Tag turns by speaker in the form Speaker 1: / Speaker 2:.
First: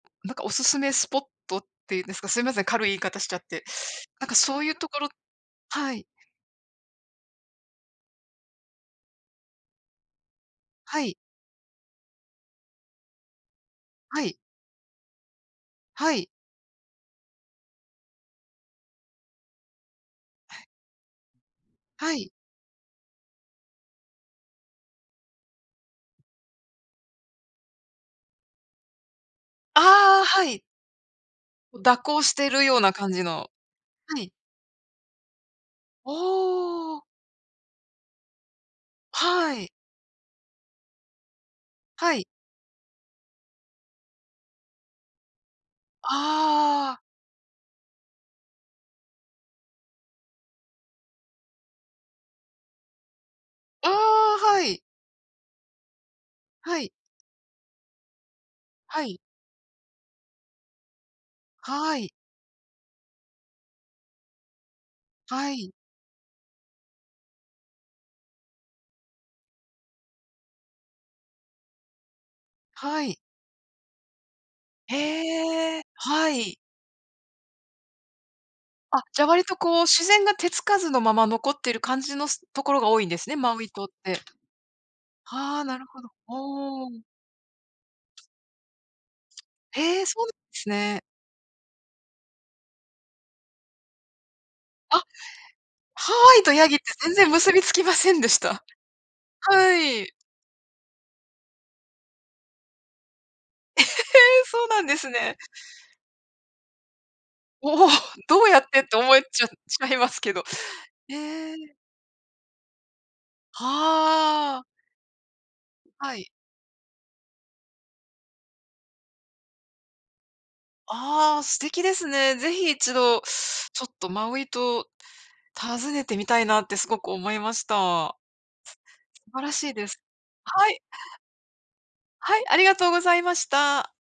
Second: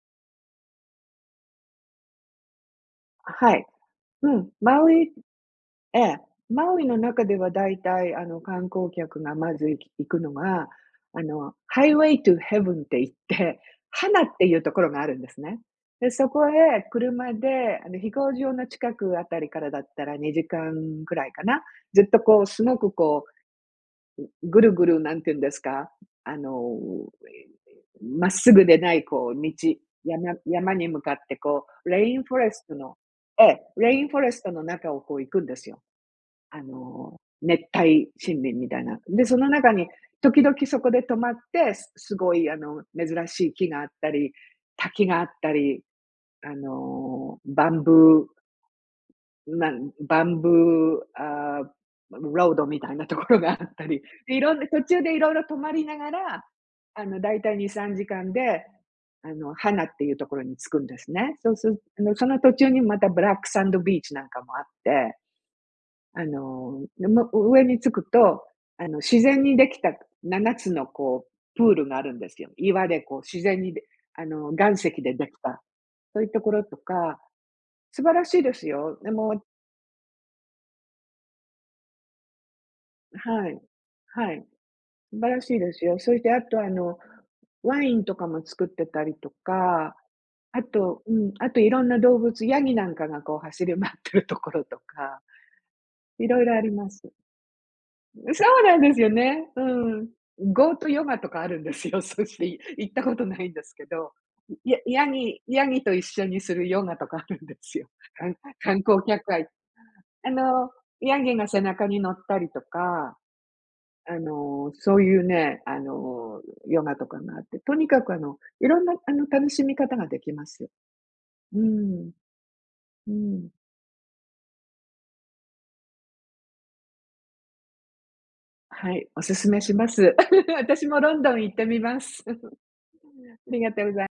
Speaker 1: なんか、おすすめスポットっていうんですか、すいません、軽い言い方し
Speaker 2: あ、
Speaker 1: ちゃっ
Speaker 2: は
Speaker 1: て。
Speaker 2: い。
Speaker 1: なん
Speaker 2: う
Speaker 1: か
Speaker 2: ん、
Speaker 1: そういう
Speaker 2: マ
Speaker 1: と
Speaker 2: ウ
Speaker 1: ころ
Speaker 2: イ
Speaker 1: は
Speaker 2: え
Speaker 1: い。
Speaker 2: え、マウイの中では大体あの、観光客がまずい行くのが、
Speaker 1: はい。
Speaker 2: あのハイウェイトゥーヘブンって言って、ハナ
Speaker 1: は
Speaker 2: っ
Speaker 1: い。
Speaker 2: ていうところがあるんですね。で、
Speaker 1: は
Speaker 2: そ
Speaker 1: い。
Speaker 2: こへ車で、あの飛行場の近くあたりからだったら、2時間ぐらいかな。ずっ
Speaker 1: は
Speaker 2: と
Speaker 1: い。
Speaker 2: こう、すごくこう、う、ぐるぐる、なんて言うんですか、あの、ええ、まっすぐでないこう道
Speaker 1: ああ、
Speaker 2: 山
Speaker 1: はい。
Speaker 2: 山に向かって、こ
Speaker 1: う、
Speaker 2: う
Speaker 1: 蛇
Speaker 2: レイ
Speaker 1: 行
Speaker 2: ン
Speaker 1: し
Speaker 2: フォ
Speaker 1: て
Speaker 2: レ
Speaker 1: る
Speaker 2: スト
Speaker 1: ような
Speaker 2: の、
Speaker 1: 感じ
Speaker 2: え
Speaker 1: の、
Speaker 2: え、レインフォ
Speaker 1: は
Speaker 2: レ
Speaker 1: い。
Speaker 2: ストの中を、こう行くんですよ。
Speaker 1: あ
Speaker 2: あ
Speaker 1: あ。
Speaker 2: の熱帯森林みたいな。んで、その
Speaker 1: はい。
Speaker 2: 中に、時々そこで止まって、す
Speaker 1: は
Speaker 2: す
Speaker 1: い。
Speaker 2: ごいあの、珍しい木があったり、滝があったり、あ
Speaker 1: ああ。
Speaker 2: の、バンブーなんバンブー、ああ、ロードみたいなところがあった
Speaker 1: ああ、
Speaker 2: り。で、いろん
Speaker 1: は
Speaker 2: な
Speaker 1: い。
Speaker 2: 途中で色々止まりながら、
Speaker 1: はい。
Speaker 2: あのだいたい2、3時間で
Speaker 1: はい。
Speaker 2: あの、ハナっていうところに着くんですね。そうする
Speaker 1: は
Speaker 2: あ
Speaker 1: い。
Speaker 2: のその途中に、またブラックサンドビーチなんかもあって。
Speaker 1: はい。
Speaker 2: あの、ね、も、う上に着くと、あの自然にできた7つのこうプールがあるんですよ。岩で
Speaker 1: はい。
Speaker 2: こう自然にであの岩石でできた。
Speaker 1: へえ、
Speaker 2: そうい
Speaker 1: は
Speaker 2: うとこ
Speaker 1: い。
Speaker 2: ろとか、素晴らしいですよ。
Speaker 1: あ、
Speaker 2: で
Speaker 1: じゃ
Speaker 2: も
Speaker 1: 割とこう、自然が手つかずのまま、残っている感じのすところが多いんですね、
Speaker 2: は
Speaker 1: マ
Speaker 2: い、
Speaker 1: ウイ島って。
Speaker 2: はい。素晴らしい
Speaker 1: ああ、
Speaker 2: で
Speaker 1: な
Speaker 2: す
Speaker 1: る
Speaker 2: よ。
Speaker 1: ほど。
Speaker 2: そしてあとあ
Speaker 1: お
Speaker 2: の、
Speaker 1: お。
Speaker 2: ワインとかも作ってたりとか、
Speaker 1: へえ、そうなん
Speaker 2: あ
Speaker 1: すね。
Speaker 2: と、うん、あと色んな動物、ヤギなんかがこう、走り回ってるところと
Speaker 1: あ。
Speaker 2: か、
Speaker 1: ハワ
Speaker 2: 色
Speaker 1: イと
Speaker 2: 々あ
Speaker 1: ヤ
Speaker 2: り
Speaker 1: ギって、
Speaker 2: ます。
Speaker 1: 全然結びつきませんで
Speaker 2: ん、
Speaker 1: し
Speaker 2: そう
Speaker 1: た。
Speaker 2: なんですよね。う
Speaker 1: は
Speaker 2: ん。
Speaker 1: い。
Speaker 2: ゴートヨガとかあるんですよ。そし行ったことないんです
Speaker 1: え、へ
Speaker 2: けど。
Speaker 1: え、そう
Speaker 2: ヤ
Speaker 1: なんで
Speaker 2: ヤ
Speaker 1: すね。
Speaker 2: ギヤギと一緒にするヨガとかあるんで
Speaker 1: お
Speaker 2: すよ。
Speaker 1: お、
Speaker 2: か ん
Speaker 1: どうやっ
Speaker 2: 観
Speaker 1: て、と
Speaker 2: 光
Speaker 1: 思え
Speaker 2: 客あ
Speaker 1: ち
Speaker 2: い
Speaker 1: ゃちゃいます
Speaker 2: あ
Speaker 1: けど。
Speaker 2: のヤギの
Speaker 1: え
Speaker 2: 背
Speaker 1: え。
Speaker 2: 中に乗ったりとか、あ
Speaker 1: はあ。
Speaker 2: のそういうね、あ
Speaker 1: はい。
Speaker 2: のヨガとかがあって。とにかくあの、色んなあの楽しみ方ができます。
Speaker 1: ああ、
Speaker 2: う
Speaker 1: 素敵です
Speaker 2: ん。
Speaker 1: ね。ぜひ一
Speaker 2: う
Speaker 1: 度、
Speaker 2: ん。
Speaker 1: ちょっとマウイ島、訪ねてみたいなってすごく思いました。
Speaker 2: はい、お
Speaker 1: 素晴
Speaker 2: 勧
Speaker 1: ら
Speaker 2: め
Speaker 1: し
Speaker 2: し
Speaker 1: い
Speaker 2: ま
Speaker 1: です。
Speaker 2: す。
Speaker 1: はい。
Speaker 2: 私もロンドン行ってみます。
Speaker 1: はい、ありがとうございま
Speaker 2: あ
Speaker 1: し
Speaker 2: りがとうござ
Speaker 1: た。
Speaker 2: い